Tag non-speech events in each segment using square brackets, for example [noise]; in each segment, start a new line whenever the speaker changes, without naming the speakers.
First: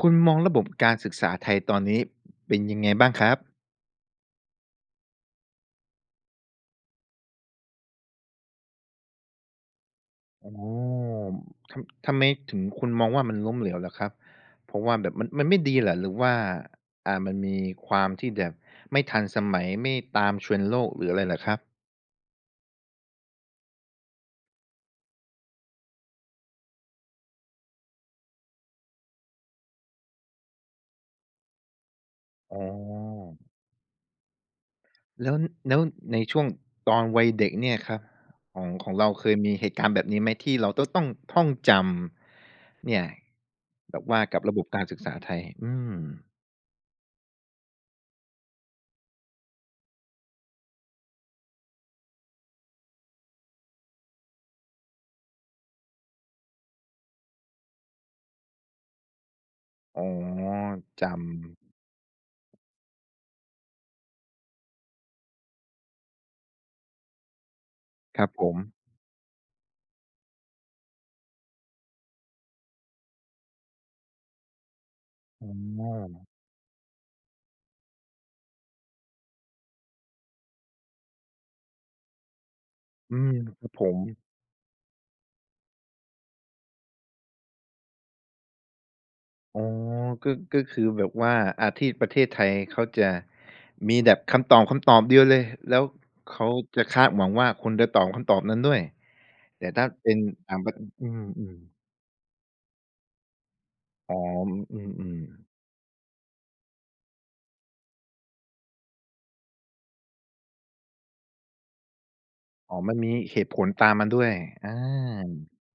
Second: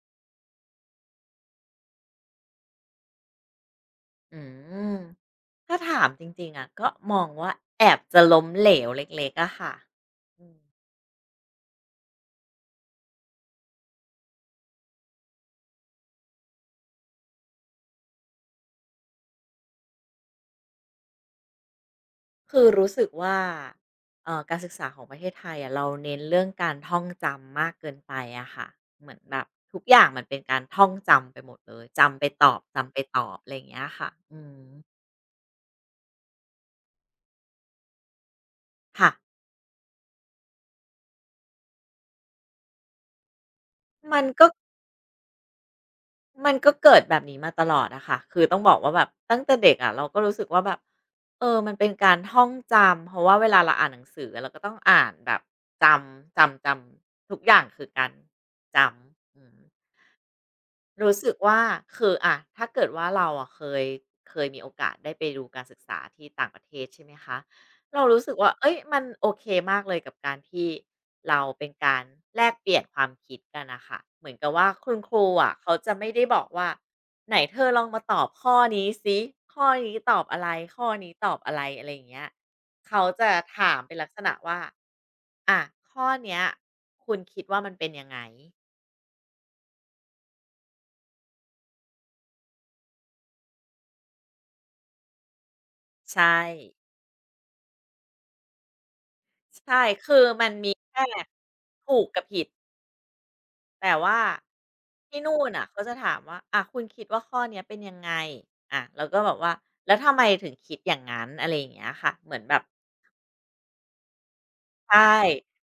คุณมองระบบการศึกษาไทยตอนนี้เป็นยังไงบ้างครับ
อืมถ้าถามจริงๆอะก็มองว่าแอบจะล้มเหลวเล็กๆอะค่ะอื
อ๋
ม
อทำไมถึงคุณมองว่ามันล้มเหลวล่ะครับ เพราะว่าแบบมันไม่ดีเหรอหรือว่ามันมีความที่แบบไม่ทันสมัยไม่ตาม trend โลกหรืออะไรเหรอครับ
คือรู้สึกว่าการศึกษาของประเทศไทยอะเราเน้นเรื่องการท่องจำมากเกินไปอะค่ะเหมือนแบบทุกอย่างมันเป็นการท่องจำไปหมดเลยจำไปตอ
อ๋
บ
อ
จำไปตอบอะไรอย่างเงี้ยค่ะ
แล้วแล้วในช่วงตอนวัยเด็กเนี่ยครับของเรา
ค่ะ
เคยมีเหตุการณ์แบบนี้ไหมที่เราจะต้องท่องจำเนี่ยแบบ
มั
ว่า
น
กับ
ก็
ระบบการศึกษาไทยอืม
มันก็เกิดแบบนี้มาตลอดอะค่ะคือต้องบอกว่าแบบตั้งแต่เด็กอะเราก็รู้สึกว่าแบบเออมันเป็นการท่องจำเพราะว่าเวลาเราอ่านหนังสือเราก็ต้องอ่านแบบจำจำจำทุกอย่างคือการจำ
อ๋อ
รู้
จำ
สึกว่าคืออะถ้าเกิดว่าเราอะเคยมีโอกาสได้ไปดูการศึกษาที่ต่างประเทศใช่ไหมคะเรา
ค
รู้
รับ
สึก
ผ
ว่า
ม
เอ้ยมันโอเคมากเลยกับการที่เราเป็นการแลกเปลี่ยนความคิดกันนะคะเหมือนกับว่าคุณครูอะเขา
อ๋อ
จะไม่ได้บอกว่าไหนเธอลองมาตอบข้อนี้สิข้อนี้ตอบอะไรข้อนี้ตอบอะไรอะไรอย่างเงี้ยเขา
อื
จะ
มครับ
ถาม
ผ
เป็น
ม
ลักษณะว่าอะข้อเนี้ยคุณคิดว่ามันเป็นยังไง
อ๋อก็คือแบบว่าอ่าที่ประเทศไทยเขาจะมีแบบคำตอบเดียวเลย แล้ว
ใช่
เขาจะคาดหวังว่าคุณจะตอบคำตอบนั้นด้วย แต่
ใช่
ถ้า
คื
เป็
อ
น
มัน
ต่างป
มี
ระ
แค่
อืมๆ
ถูกกับผิด แต่
อ๋อ
ว่า
อืม
ที่นู่น
ๆ
น่ะเขาจะถามว่าอ่าคุณคิดว่าข้อเนี้ยเป็นยังไงอ่าเราก็แบบว่าแล้วทำไมถึงคิดอย่างงั้นอะไรอย่างเงี้ยค่ะเหมือนแบบ
อ๋อมันมีเหตุผลตามมาด้วยอา
ใช่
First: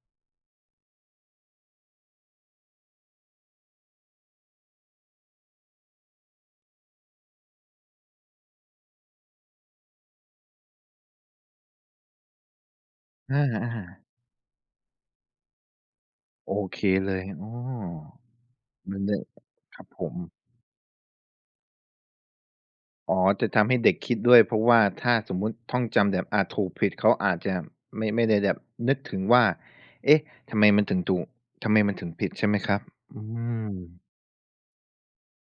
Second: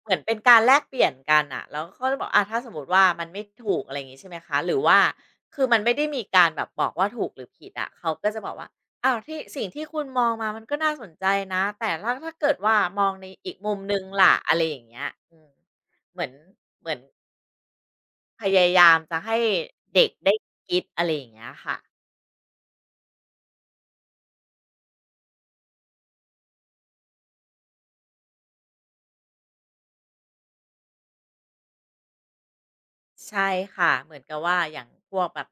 เหมือนเป็นการแลกเปลี่ยนกันน่ะแล้วเขาจะบอกอ่าถ้าสมมุติว่ามันไม่ถูกอะไรอย่างงี้ใช่ไหมคะหรือว่าคือมันไม่ได้มีการแบบบอกว่าถูกหรือผิดอะเขาก็จะบอกว่าอ้าวที่สิ่งที่คุณมองมามันก็น่าสนใจนะแต่ถ้าถ้าเกิดว่ามองใน
อ
อีกมุมหนึ่ง
า
ล่ะอะไรอย่างเงี้ยเหมือน
ๆโอเคเลยอ้อ
พยายาม
มันเล
จะ
ย
ให้
ครับผ
เด็ก
ม
ได้คิดอะไรอย่างเงี้ยค่ะ
อ๋อจะทำให้เด็กคิดด้วยเพราะว่าถ้าสมมุติท่องจำแบบถูกผิดเขาอาจจะไม่ได้แบบนึกถึงว่าเอ๊ะทำไมมันถึงถูกทำไมมันถึงผิดใช่ไหมครับอื
ใช่
ม
ค่ะเหมือนกับว่าอย่างพวกแบบ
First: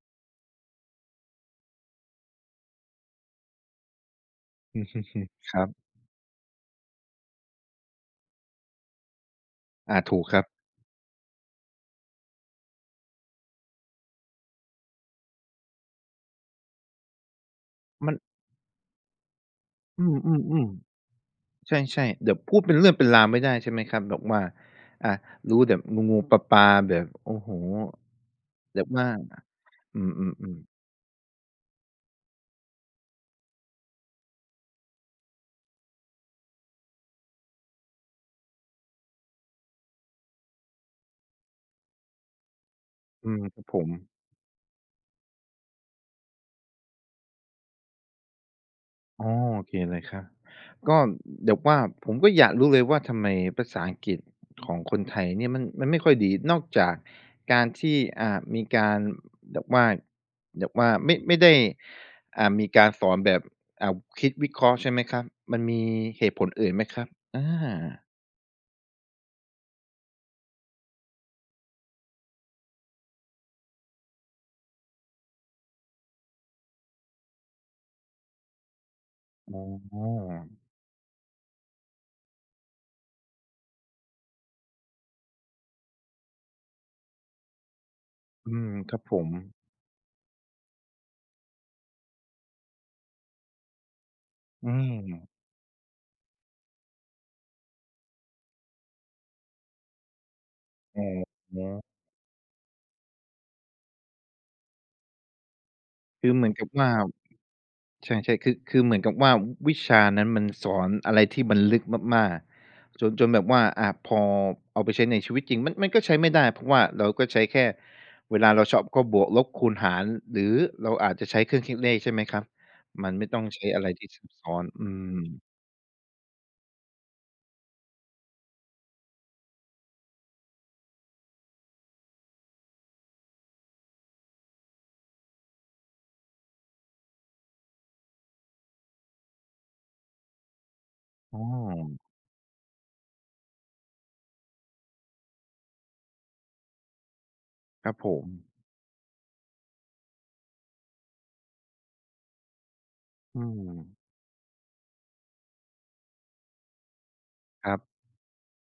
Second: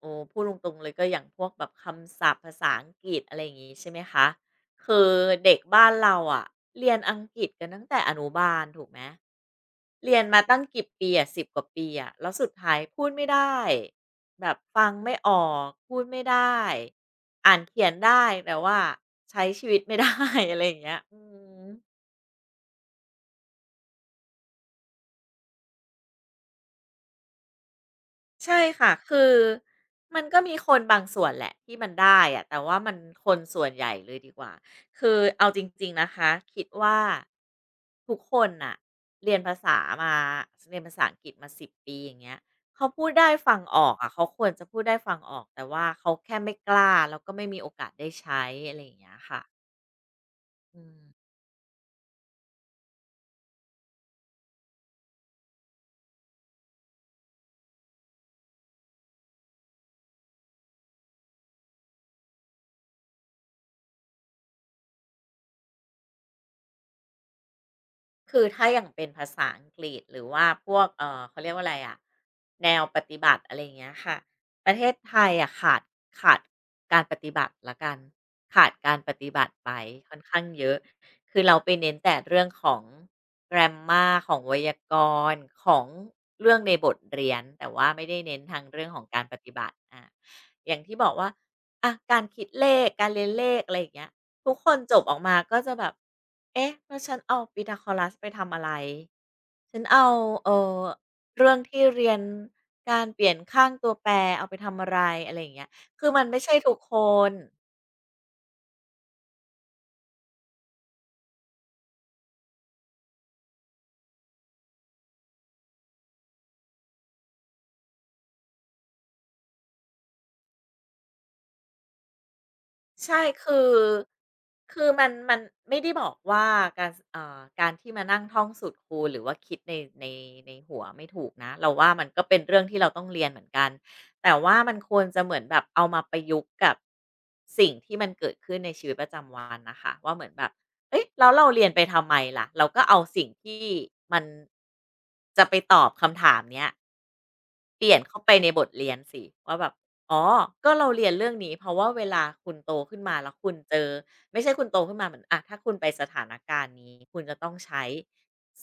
โอ้พูดตรงๆเลยก็อย่างพวกแบบคำศัพท์ภาษาอังกฤษอะไรอย่างงี้ใช่ไหมคะคือ
[laughs] ค
เด็ก
รั
บ้า
บ
นเราอะเรียนอังกฤษกันตั้งแต่อนุบาลถูกไหม
อา
เรี
ถู
ยน
กค
มา
รับ
ตั้งกี่ปีอะ10 กว่าปีอะแล้วสุดท้ายพูดไม่ได้แบบฟังไม่ออกพูดไม่ได้อ่านเขียน
มัน
ได้แต่ว่าใช้ชีวิตไม่
อื
ได้ [laughs] อะไร
ม
อย่างเงี้ย
ๆ
อืม
ๆใช่ๆเดี๋ยวพูดเป็นเรื่องเป็นราวไม่ได้ใช่ไหมครับแบบว่าอ่ารู้แบบงูๆปลาๆแบบโอ้โฮ
ใช่
แบบ
ค่ะ
ว่า
คือ
อื
มันก็
ม
มี
ๆๆ
คนบางส่วนแหละที่มันได้อะแต่ว่ามันคนส่วนใหญ่เลยดีกว่าคือเอาจริงๆนะคะคิดว่าทุกคนน่ะเรียนภาษามาเรียนภาษาอังกฤษมา10 ปีอย่างเงี้ยเขาพูดได้
อืม
ฟั
ค
ง
รับผ
อ
ม
อกอะเขาควรจะพูดได้ฟังออกแต่ว่าเขาแค่ไม่กล้าแล้วก็ไม่มีโอกาสได้ใช้อะไรอย่างเงี้ย
อ๋อ
ค่ะ
โอเคเลยครับ
อืม
ก็เดี๋ยวว่าผมก็อยากรู้เลยว่าทำไมภาษาอังกฤษของคนไทยเนี่ยมันไม่ค่อยดีนอกจากการที่มีการแบบว่าแบบว่าไม่ได้มีการสอนแบบอ่าคิดวิเคราะห์ใช่ไหมครับมันมีเหตุผลอื่นไหมครับอา
คือถ้าอย่างเป็นภาษาอังกฤษหรือว่าพวกเขาเรียกว่าอะไรอะแนวปฏิบัติอะไรอย่างเงี้ยค่ะประเทศไทยอะขาดการปฏิบัติละกันขาดการปฏิบัติ
อ๋
ไปค่อน
อ
ข้างเยอะคือเราไปเน้นแต่เรื่องของ grammar ของไวยากรณ์ของเรื่องในบทเรียนแต่ว่าไม่ได้เน้น
อื
ทาง
ม
เรื่อง
ค
ข
รับ
อง
ผ
การ
ม
ปฏิบัติอะอย่างที่บอกว่าอะการคิดเลขการเรียนเลขอะไรอย่างเงี้ย ทุกค
อื
น
ม
จบออกมาก็จะแบบ เอ๊ะแล้วฉันเอา p ีทา a g รัสไปทำอะไร ฉันเอา เอ่อ
อ๋อ
เรื่องที่เรียนการเปลี่ยนข้างตัวแปรเอาไปทำอะไรอะไรอย่างเงี้ยคือมัน
คือ
ไม่
เหมือ
ใช่
นกับ
ทุก
ว่า
คน
ใช่ๆคือเหมือนกับว่าวิชานั้นมันสอนอะไรที่มันลึกมากๆจนจนแบบว่าอาพอเอาไปใช้ในชีวิตจริงมันก็ใช้ไม่ได้เพราะว่าเราก็ใช้แค่เวลาเราชอบก็บวกลบคูณหารหรือเราอาจจะใช้เครื่องคิดเลขใช่ไหมครับมัน
ใช่
ไม่ต้อง
คื
ใช้
อ
อะไรที่ซับซ้อนอื
คือมัน
ม
ไม่ได้บอกว่าการสอ่าการที่มานั่งท่องสูตรคูณหรือว่าคิดในในในหัวไม่ถูกนะเราว่ามันก็เป็นเรื่องที่เราต้องเรียนเหมือนกันแต่ว่ามันควรจะเหมือนแบบเอามาประยุกต์กับสิ่งที่มันเกิดขึ้นในชีวิตประจำวันน่ะค่ะว่าเหมือนแบบเฮ้ยแล้ว
อ๋อ
เราเรียนไปทำไมล่ะเราก็เอาสิ่งที่มันจะไปตอบคำถามเนี้ย เป
ค
ลี่
รั
ย
บ
น
ผ
เข้า
ม
ไปในบทเรียนสิว่าแบบอ๋อก็เราเรียนเรื่องนี้เพราะว่าเวลาคุณโตขึ้นมาแล้ว
อื
คุณเจอ
ม
ไม่ใช่คุณโตขึ้นมาเหมือนอะถ้าคุณไปสถานการณ์นี้คุณจะต้อง
ครั
ใช้
บ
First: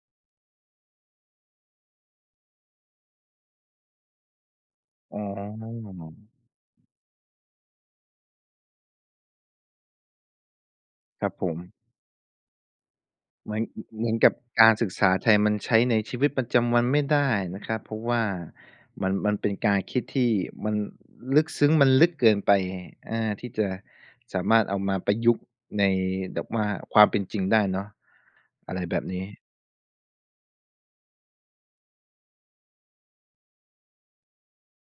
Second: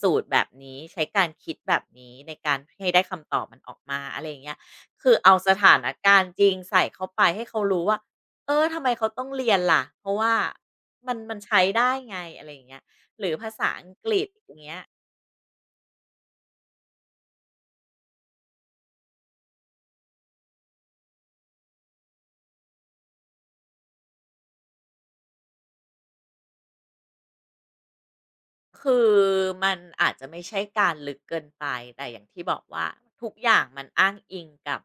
สูตรแบบนี้ใช้การคิดแบบนี้ในการให้ได้คำตอบมันออกมาอะไรอย่างเงี้ยคือ
อ๋
เอาสถาน
อ
การณ์จริงใส่เข้าไปให้เขารู้ว่าเออทำไมเขาต้องเรียนล่ะเพราะว่ามัน
ครับ
มัน
ผม
ใช้ได้ไงอะไรอย่างเงี้ยหรือภา
เหมือน
ษาอัง
เห
ก
มือน
ฤษ
กับ
อย่าง
การ
เงี้ย
ศึกษาไทยมันใช้ในชีวิตประจำวันไม่ได้นะครับเพราะว่ามันเป็นการคิดที่มันลึกซึ้งมันลึกเกินไปอาที่จะสามารถเอามาประยุกต์ในแบบว่าความเป็นจริงได้เนาะอะไรแบ
คื
บ
อ
นี้
มันอาจจะไม่ใช่การลึกเกินไปแต่อย่างที่บอกว่าทุกอย่างมันอ้างอิงกับ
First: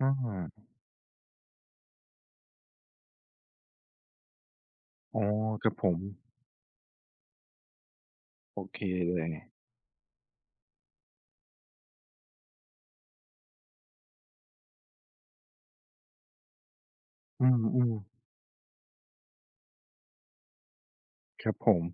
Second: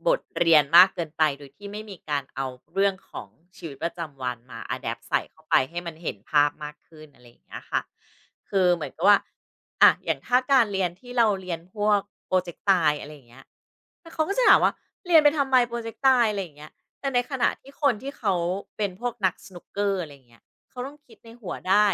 อ
บทเรีย
า
นมากเกินไปโดยที่ไม่มีการเอาเรื่องของชีวิตประจำวันมา Adapt ใส่
อ๋อ
เข้าไป
ครับ
ให้
ผ
มัน
ม
เห็นภาพมากขึ้นอะไรอย่างเงี้ยค่ะ
โอ
คือ
เค
เหมือนกับ
เล
ว่า
ย
อะอย่างถ้าการเรียนที่เราเรียนพวกโปรเจกต์ตายอะไรอย่างเงี้ยแล้วเขาก็จะถามว่าเรียนไปทำไมโปรเจกต์ตายอะไรอย่างเงี้ยแต่ในข
อื
ณะที่คนที่
ม
เขาเป็นพวกนักสนุกเกอร์อะไรอย่างเงี้ยเขาต้องคิดใน
ๆค
หั
รั
ว
บผม
ได้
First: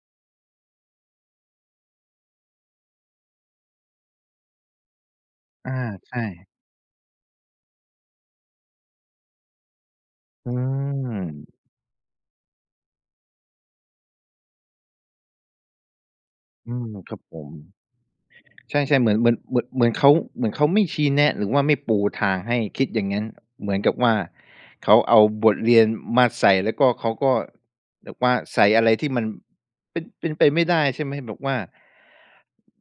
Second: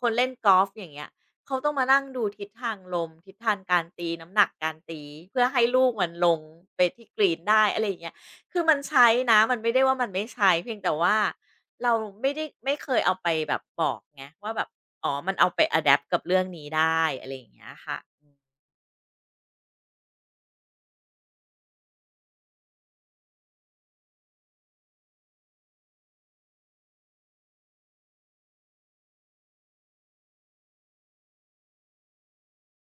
คนเล่นกอล์ฟอย่างเงี้ยเขาต้องมานั่งดูทิศทางลมทิศทางการตีน้ำหนักการตีเพื่อให้
อา
ลูกมัน
ใช่
ลงไปที่กรีนได้อะไรอย่างเงี้ยคือมันใช้นะมันไม่ได้ว่ามันไม่
อื
ใช้เพียงแต่ว่า
ม
เราไม่ได้ไม่เคยเอาไปแบบบอกไงว่าแบบอ๋อมันเอาไปอะแดปต์กับเรื่องนี้
อืม
ได้
ครับ
อะไร
ผ
อ
ม
ย่างเงี้ยค่ะอืม
ใช่ๆเหมือนเหมือนเหมือนเหมือนเขาเหมือนเขาไม่ชี้แนะหรือว่าไม่ปูทางให้คิดอย่างงั้นเหมือนกับว่าเขาเอาบทเรียนมาใส่แล้วก็เขาก็แบบว่าใส่อะไรที่มันเป็นไปไม่ได้ใช่ไหมแบบว่า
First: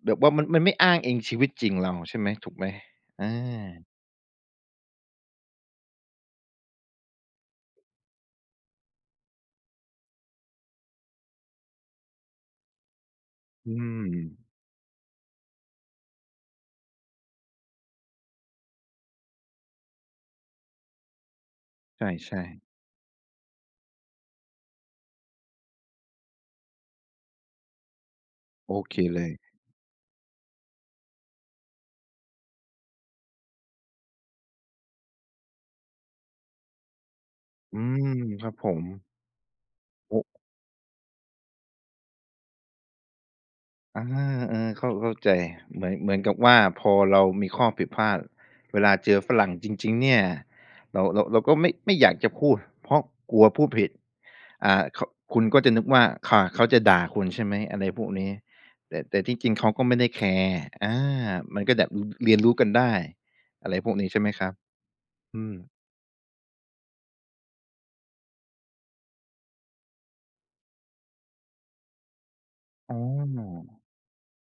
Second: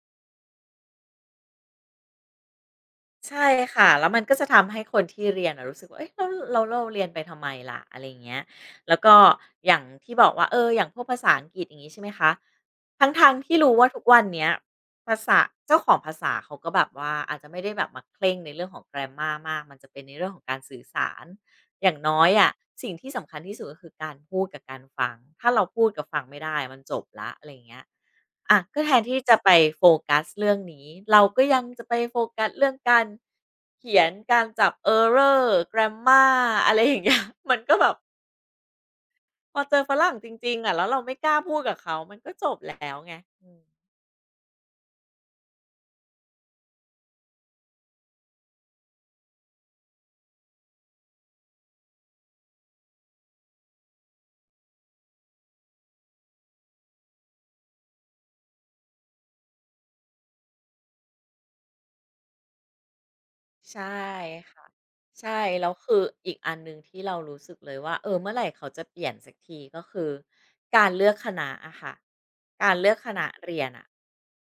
แบบว่ามันไม่อ้างอิงชีวิตจริงเราใช่ไหมถูกไหมอา
ใช่ค่ะแล้วมันก็จะทำให้คนที่เรียนอะรู้สึกว่าเอ๊ะเร้วแลเราเรียนไปทำไมล่ะอะไรอย่างเงี้ยแล้วก็อย่างที่บอกว่าเอออย่างพวกภาษาอังกฤษอย่างงี้ใช่ไหมคะทั้งๆที่
อื
รู้ว่าทุก
ม
วันเนี้ยภาษาเจ้าของภาษาเขาก็แบบว่าอาจจะไม่ได้แบบมาเคร่งในเรื่องของ grammar มากมันจะเป็นในเรื่องของการสื่อสารอย่างน้อย
ใช่
อะสิ่งที่สำคัญที่สุดก็คือการพูดกับการฟังถ้าเราพูดกับฟังไม่ได้มันจบแล้วอะไรอย่างเงี้ย อ่ะ
ๆโอ
ก็แท
เค
นที่
เลย
จะไปโฟกัสเรื่องนี้เราก็ยังจะไปโฟกัสเรื่องการเขียนการจับ Error Grammar อะไรอย่างเงี้ย [laughs] มันก็
อื
แบบ
มครับผม
พอเจอฝรั่
โอ
งจ
้
ริงๆอะแล้วเราไม่กล้าพูดกับเขามันก็จบแล้วไงอืม
อาเออเข้าใจเหมือนเหมือนกับว่าพอเรามีข้อผิดพลาดเวลาเจอฝรั่งจริงๆเนี่ยเราก็ไม่อยากจะพูดเพราะกลัวพูดผิดเขาคุณก็จะนึกว่าค่ะเขาจะด่าคุณใช่ไหมอะไรพวกนี้แต่แต่ที่จริงเขาก็ไม่ได้แคร์อามันก็แบบรเรียนรู้กันได้อะไร
ใช่
พวกนี้ใช่ไหมครับ
ค่ะใช่
อืม
แล้วคืออีกอันหนึ่งที่เรารู้สึกเลยว่าเออเมื่อไหร่เขาจะเปลี่ยนสักทีก็คือการเลือกคณะอะค่ะการเลื
อ๋
อก
อ
คณะเรียนอะ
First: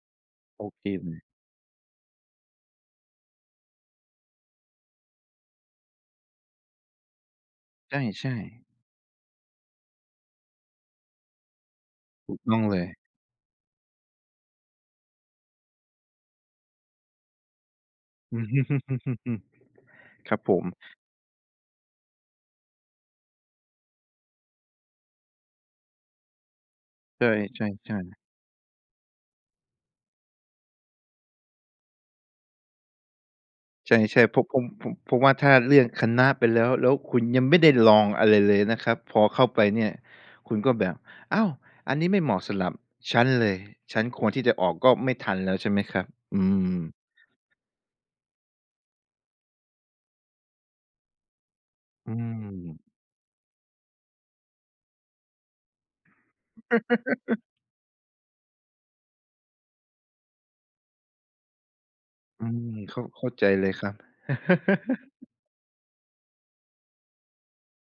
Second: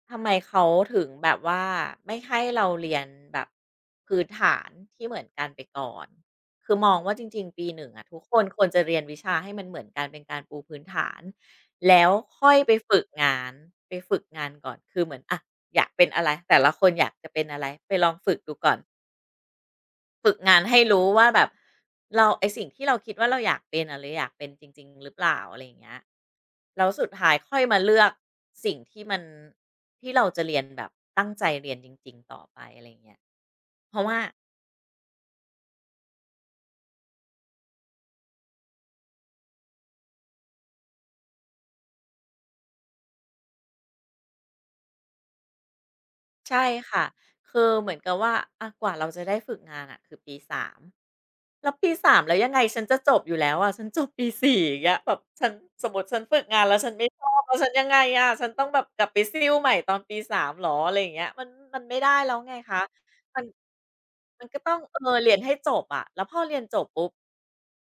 ทำไมเขา
โอเค
ถึง
เลย
แบบว่าไม่ให้เราเรียนแบบพื้นฐานที่เหมือนกันไปก่อนคือมองว่าจริงๆปีหนึ่งอะทุกค
ใช่
นควรจะเรียนวิชาให้มันเหมือนกันเป็นการปูพื้นฐานแล้ว
ๆถูก
ค่อ
ต้
ย
อง
ไป
เลย
ฝึกงานไปฝึกงานก่อนคือเหมือนอะอยากเป็นอะไรแต่ละคนอยากจะเป็นอะไรไปลองฝึกดูก่อน
[laughs] ค
ฝึ
รั
ก
บผ
งาน
ม
ให้รู้ว่าแบบเราไอสิ่งที่เราคิดว่าเราอยากเป็นอะเราออยากเป็นจริงๆหรือเปล่าอะไรอย่างเงี้ยแล้วสุดท้ายค่อ
ใช
ยมาเลื
่
อก
ๆๆ
สิ่งที่มันที่เราจะเรียนแบบตั้งใจเรียนจริงๆต่อไปอะไรอย่างเงี้ยเพราะว่า
ใช่ๆเพราะผมเพราะว่าถ้าเลือกคณะไปแล้วแล้วคุณยังไม่ได้ลองอะไรเลยนะครับพอเข้าไปเนี่ยคุณก็แบบอ้าวอันนี้ไม่เหมาะสำหรับฉันเลยฉันควรที่จะออกก็ไม่ทันแล้วใช่ไหมครับอื
ใช่
ม
ค่ะคือเหมือนกับว่าอะกว่าเราจะได้ฝึกงานอะคือปี3แล้วปี
อื
3แล้วยังไงฉัน
ม
จะจบอยู่แล้วอะฉันจบปีสี่อย่างเงี้ยแบบฉันสมมุติฉันฝึกงานแล้วฉันไม่ชอบแล้วฉันยังไงอะฉันต้องแบบกลับไปซิ่วใหม่ตอนปี3เหรออะไรอย่างเงี้ยมันไม่ได้แล้ว
อื
ไง
ม
คะ
เข้าเข้า
มั
ใจ
น
เลยครับ
มันก็ต้องเอ
[laughs]
อเรียนให้จบอะแล้วพอเรียนจบปุ๊บ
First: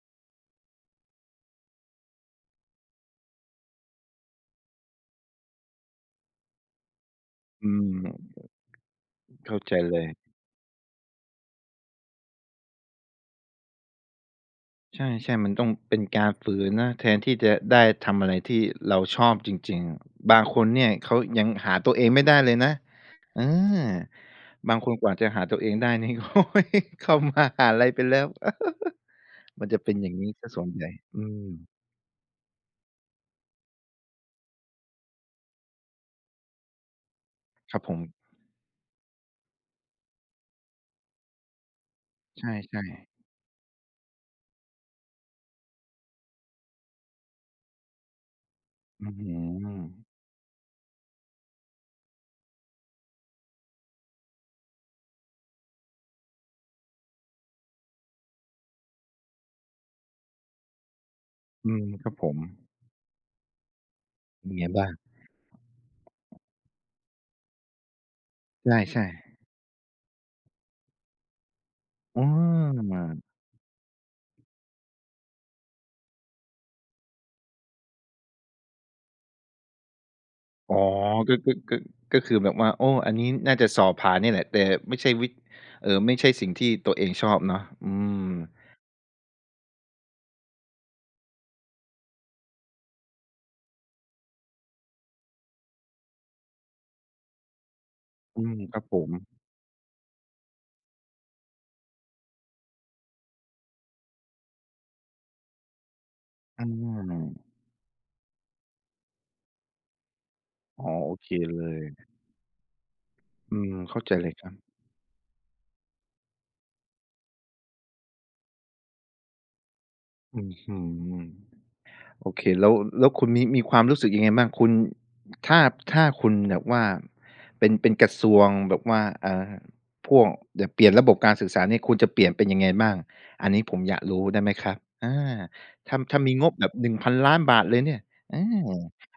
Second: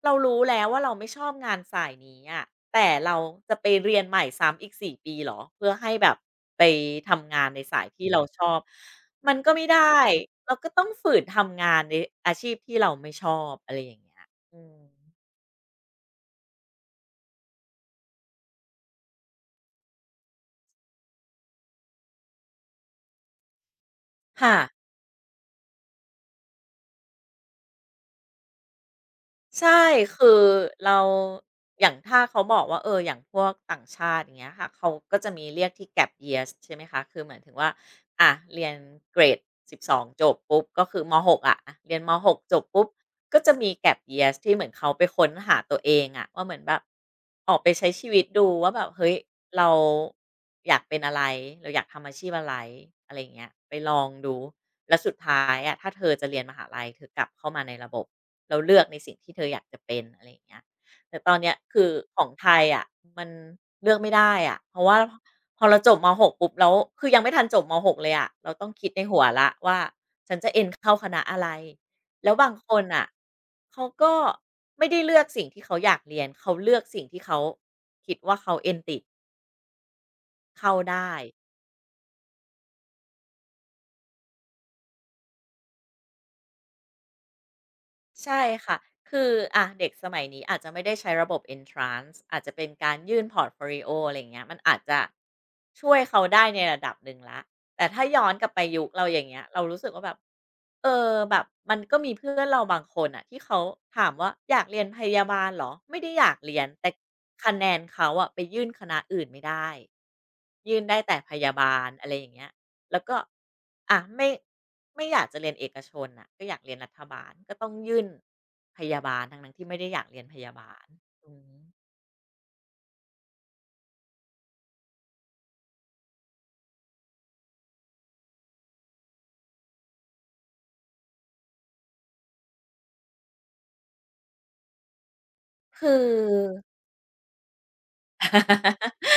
เรารู้แล้วว่าเราไม่ชอบงานสายนี้อะแต่เราจะไปเรียนใหม่ซ้ำอีกสี่ปีเหรอเพื่อให้แบบไปทำงานใน
อื
สายที่เรา
ม
ชอบมันก็
เข้า
ไม่
ใจเล
ได้
ย
เราก็ต้องฝืนทำงานในอาชีพที่เราไม่ชอบอะไรอย่างเงี้ยอืม
ใช่ๆมันต้องเป็นการฝืนนะแทนที่จะได้ทำอะไรที่เราชอบจริงๆ บางคนเนี่ยเขายังหาตัวเองไม่ได้เลยนะอา
ค่ะ
บางคนกว่าจะหาตัวเองได้นี่ [laughs] โอ๊ยเข้ามหาลัยไปแล้ว [laughs] มันจะ
ใช่
เป็นอย่างงี้
คือ
เสียส่วนใหญ่
เรา
อืม
อย่างถ้าเขาบอกว่าเอออย่างพวกต่างชาติอย่างเงี้ยค่ะเขาก็จะมีเรียกที่ Gap Years ใช่ไหมคะคือหมายถึงว่า
ครับผม
เรียนเกรด12จบปุ๊บก็คือมหกอะอะเรียนมหก
ใ
จบ
ช่
ปุ๊บ
ๆ
ก็จะมี Gap Years ที่เหมือนเขาไปค้นหาตัวเองอะว่าเหมือนแบบออกไปใช้ชีวิตดูว่าแบบ
อื้
เฮ้
อ
ย
ฮือ
เราอยากเป็นอะไรเราอยากทำอาชีพอะไรอะไรอย่างเงี้ยไปลองดูแล้วสุดท้ายอะถ้าเธอจะเรียนมหาลัยเธอกลับเข้ามาในระบบ เราเลือกในสิ่งที่เธออยากจะเป็นอะไรอย่างเงี้ยแต่ตอนเนี้ย
อื
คื
ม
อ
ครับ
ข
ผ
อง
ม
ไทยอะมันเลือกไม่ได้
เป็น
อะ
ไง
เพราะ
บ้าง
ว่าพอเราจบม6ปุ๊บแล้วคือยังไม่ทันจบม6เลยอะเราต้องคิดใน
ใช่
หัวแล้วว่าฉันจะเอนเข้าคณะอะไร
ๆอ๋อ
แล้วบางคนน่ะเขาก็ไม่ได้เลือกสิ่งที่เขาอยากเรียนเขาเลือกสิ่งที่เขาคิดว่าเขาเอนติดเข้า
อ๋อ
ได้
ก็ก็ก็ก็คือแบบว่าโอ้อันนี้น่าจะสอบผ่านเนี่ยแหละ แต่ไม่ใช่วิไม่ใช่สิ่งที่ตัวเองชอบเนาะอืม
ใช่ค่ะ คืออะเด็กสมัยนี้อาจจะไม่ได้ใช้ระบบ Entrance อาจจะเป็นการยื่นพอร์ตโฟลิโออะไรเงี้ยมันอาจจะช่วยเขาได้ในระดับหนึ่งแล้วแต่ถ้าย้อน
อื
กลับ
ม
ไป
ครับ
ยุค
ผ
เรา
ม
อย่างเงี้ยเรารู้สึกว่าแบบแบบมันก็มีเพื่อนเราบางคนอะที่เขาถามว่าอยากเรียนพยาบาลเหรอไม่ได้อยากเรีย
อ
นแต่
า
คะแนนเขาอะไปยื่นคณะอื่นไม่ได้ยื่น
อ๋อ
ได้
โอ
แต่
เค
พยา
เล
บา
ย
ลอะไรอย่างเงี้ย แล้วก็
อืม
อ่ะ
เข้าใจเล
ไม่
ยครับ
ไม่อยากจะเรียนเอกชนน่ะ ก็อยากเรียนรัฐบาล ก็ต้องยื่นพยาบาลทั้งนั้นที่ไม่ได้อยากเรียนพ
อื้
ยา
อ
บา
ฮื
ล
อ
อืม
โอเคแล้วแล้วคุณมีความรู้สึกยังไงบ้างคุณถ้าถ้าคุณแบบว่าเป็นกระทรวงแบบว่าอ่าพวกเดี๋ยวเปลี่ยนระบบการศึกษาเนี่ยคุณจะเปลี่ยนเป็นยังไงบ้างอันนี้ผมอยากรู้ได้ไหมครับอา
คือ
ถ้าถ้ามีงบแบบหนึ่ง1 0 0 0้านบาทเลยเนี่ยอา [laughs]
[laughs]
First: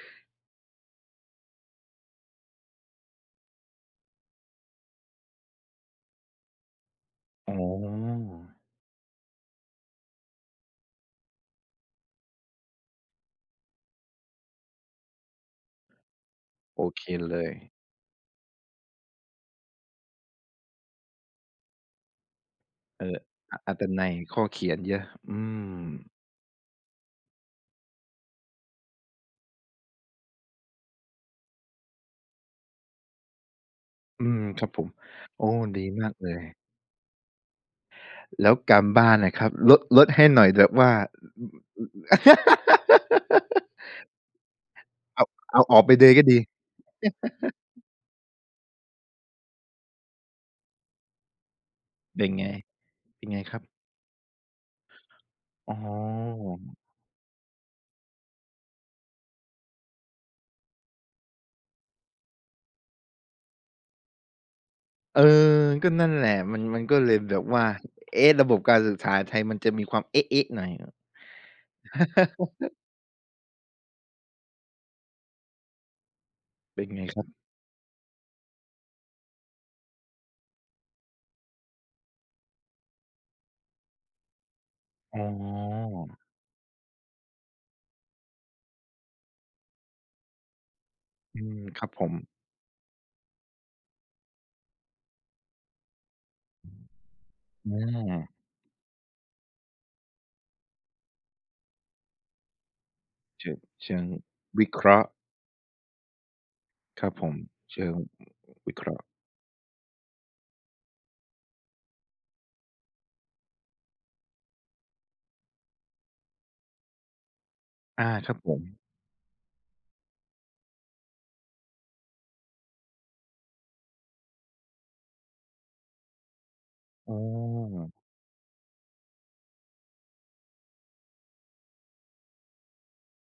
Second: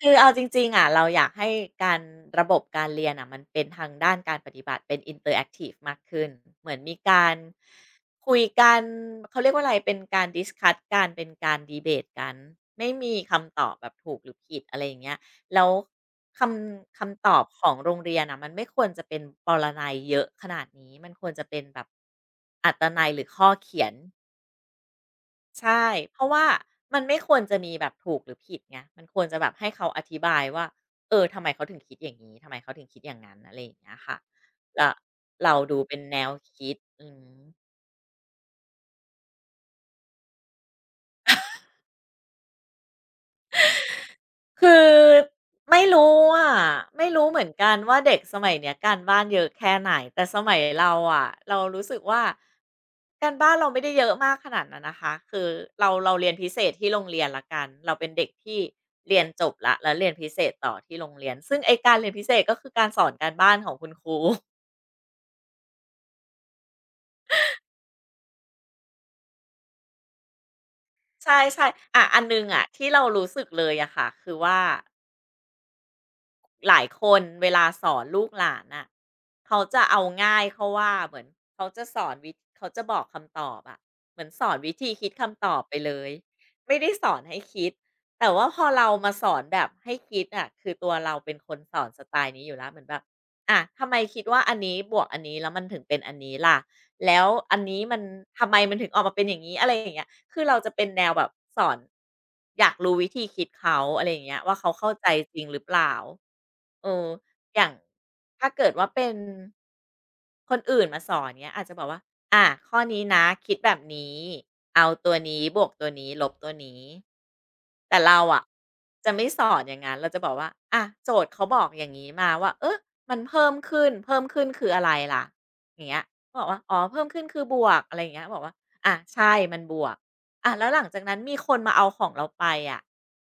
คือเอาจริงๆอะเราอยากให้การระบบการเรียนอะมันเป็นทางด้านการปฏิบัติเป็นอินเตอร์แอคทีฟมากขึ้นเหมือนมีการ
อ๋อ
คุยกันเขาเรียกว่าอะไรเป็นการดิสคัสกันเป็นการดีเบตกันไม่มีคำตอบแบบถูกหรือผิดอะไรอย่างเงี้ยแล้วค
โอ
ำ
เค
คำต
เล
อบ
ย
ของโรงเรียนอ่ะมันไม่ควรจะเป็นปรนัยเยอะขนาดนี้มันควรจะเป็นแบบอรร
เอ
นั
อ
ยหรือข้อ
อรร
เขี
ถ
ยน
นัยข้อเขียนเยอะอืม
ใช่ เพราะว่ามันไม่ควรจะมีแบบถูกหรือผิดไงมันควรจะแบบให้เขาอธิบายว่า เออทำไมเขาถึงคิดอย่างนี้ ทำไมเขาถึงคิดอย่างนั้นอะไรอย่างเงี้ยค่ะ
อืมครับผ
แล้
ม
ว
โอ้
เราดู
ดี
เป็น
มาก
แน
เล
ว
ย
คิดอืม
แล้วกรรมบ้านน่ะครับลดให้หน่อยแบบว่า [laughs]
คือ
เอาเอาออ
ไม่
กไปเลย
รู้
ก็ดี
อะไม่รู้เหมือนกันว่าเด็กสมัยเนี้ยการบ้านเยอะแค่ไหนแต่สมัยเราอะเรารู้สึกว่า
เป็นไงเป็น
การ
ไงค
บ้าน
รับ
เราไม่ได้เยอะมากขนาดนั้นนะคะคือ
อ๋อ
เราเรียนพิเศษที่โรงเรียนแล้วกันเราเป็นเด็กที่เรียนจบแล้วแล้วเรียนพิเศษต่อที่โรงเรียนซึ่งไอการเรียนพิเศษก็คือการสอนการบ้านของคุณครู
เออก็นั่นแหละมันมันก็เลยแบบว่าเอ๊ะระบบการศึกษาไทยมันจะมีความเอ๊ะๆหน่อย
ใช่ใช่อะอันหนึ่งอะที่เรารู้สึกเลยอะค่ะคือว่า หลา
เป็
ย
น
ค
ไงค
น
รับ
เวลาสอนลูกหลานน่ะเขาจะเอาง่ายเขาว่าเหมือนเขาจะสอนวิธีเขาจะบอกคำตอบอะเหมือนสอนวิธีคิด
อ๋
คำตอบไป
อ
เลยไม่ได้สอนให้คิดแต่ว่าพอเรามาสอนแบบให้คิดอะคือตัวเราเป็น
อื
คน
ม
ส
ค
อ
รั
น
บ
ส
ผม
ไตล์นี้อยู่แล้วเหมือนแบบอะทำไมคิดว่าอันนี้บวกอันนี้แล้วมันถึงเป็นอันนี้ล่ะแล้วอัน
อ
นี้มัน
า
ทำไมมันถึงออกมาเป็นอย่างนี้อะไรอย่างเงี้ย คือเราจะเป็นแนวแบบสอนอยากรู้วิธีคิด
เชิง
เขา
เชิ
อะ
ง
ไรอย่างเงี้ยว่า
วิ
เขา
เค
เข้า
ราะ
ใจ
ห์
จริงหรือเปล่าเอ
ค
อ
รับผม
อย่าง
เชิง
ถ้าเกิด
วิเค
ว่า
ราะห์
เป็นคนอื่นมาสอนเงี้ยอาจจะบอกว่าอ่าข้อนี้นะคิดแบบนี้เอาตัวนี้บวกตัวนี้ลบตัวนี้แต่
อา
เรา
ครับ
อะ
ผม
จะไม่สอนอย่างงั้นเราจะบอกว่าอะโจทย์เขาบอกอย่างงี้มาว่าเออมันเพิ่มขึ้นคืออะไรล่ะอย่างเงี้ยบอกว่าอ๋อเพิ่ม
อ๋
ขึ้นคือบวก
อ
อะไรอย่างเงี้ยบอกว่าอาใช่มันบวก อ่ะแล้วหลังจากนั้นมีคนมาเอาของเราไปอะ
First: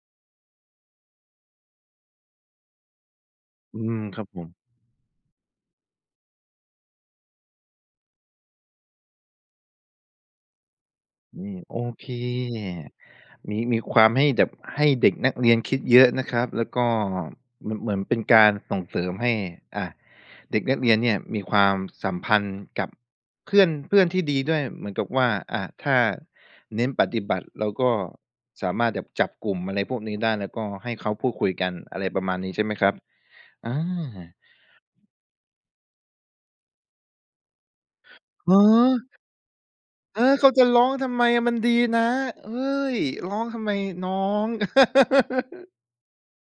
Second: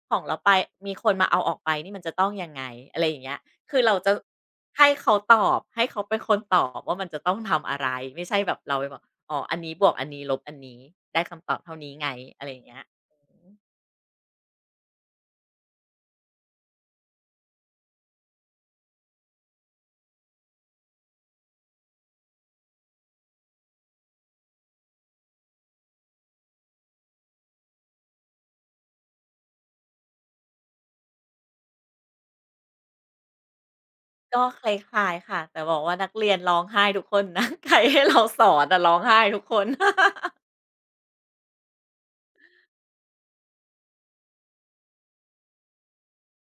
ของเราไปมีคนมาเอาออกไปนี่มันจะต้องยังไงอะไรอย่างเงี้ยคื
อื
อเรา
ม
จะ
ครับผม
ให้เขาตอบให้เขาเป็นคนตอบว่ามันจะต้องทำอะไรไม่ใช่แบบเราไปบอกอ๋ออันนี้บวกอันนี้ลบอันนี้ได้
อื
คำต
ม
อบ
โอ
เท่านี้
เค
ไงอะไรอย่างเงี้ยอืม
มีความให้แบบให้เด็กนักเรียนคิดเยอะนะครับแล้วก็เหมันเหมือนเป็นการส่งเสริมให้อ่าเด็กนักเรียนเนี่ยมีความสัมพันธ์กับเพื่อนเพื่อนที่ดีด้วยเหมือนกับว่าถ้าเน้นปฏิบัติเราก็สามารถแบบจับกลุ่มอะไรพวกนี้ได้แล้วก็ให้เขาพูดคุยกันอะไรประมาณนี้ใช่ไหมครับอาเหรอ
ก็คล้ายๆค่ะแต่บอกว่านักเรียนร้องไห้ทุกคนนะ [laughs] ใครให้เราสอนอะร้องไห้ทุกคน
เออ
[laughs]
เขาจะร้องทำไมอะมันดีนะเฮ้ยร้องทำไมน้อง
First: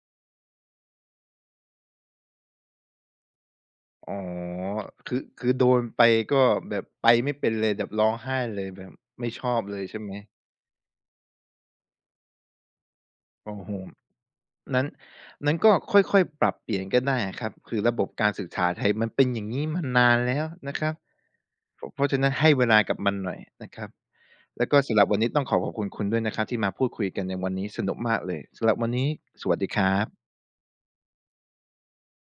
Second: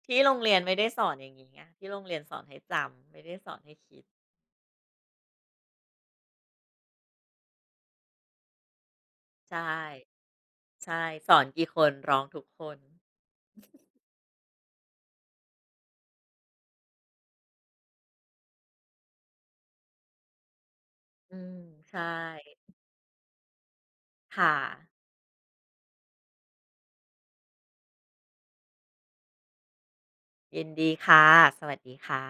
ที่โรงเรียนไม่ได้สอนอย่างงี้ไงที่โรงเรียนสอนให้จำไม่ได้สอนให้คิด
อ๋อคือคือโดนไปก็แบบไปไม่เป็นเลยแบบร้องไห้เลยแบบไม่ชอบเล
ใช่
ยใช่ไหม
ใช่สอนกี่คนร้องทุกคน
โอ้โฮนั้นนั้นก็ค่อยๆปรับเปลี่ยนก็ได้อะครับคือระบบการศึกษาไทยมันเป็นอย่างงี้มานานแล้วนะครับ
อืม
เพราะเพ
ใช่
ราะฉะนั้นให้เวลากับมันหน่อยนะครับ
ค่ะ
แล้วก็สำหรับวันนี้ต้องขอขอบคุณคุณด้วยนะครับที่มาพูดคุยกันในวันนี้สนุกมากเลยสำหรับวันนี้สวัสดีครับ
ยินดีค่ะสวัสดีค่ะ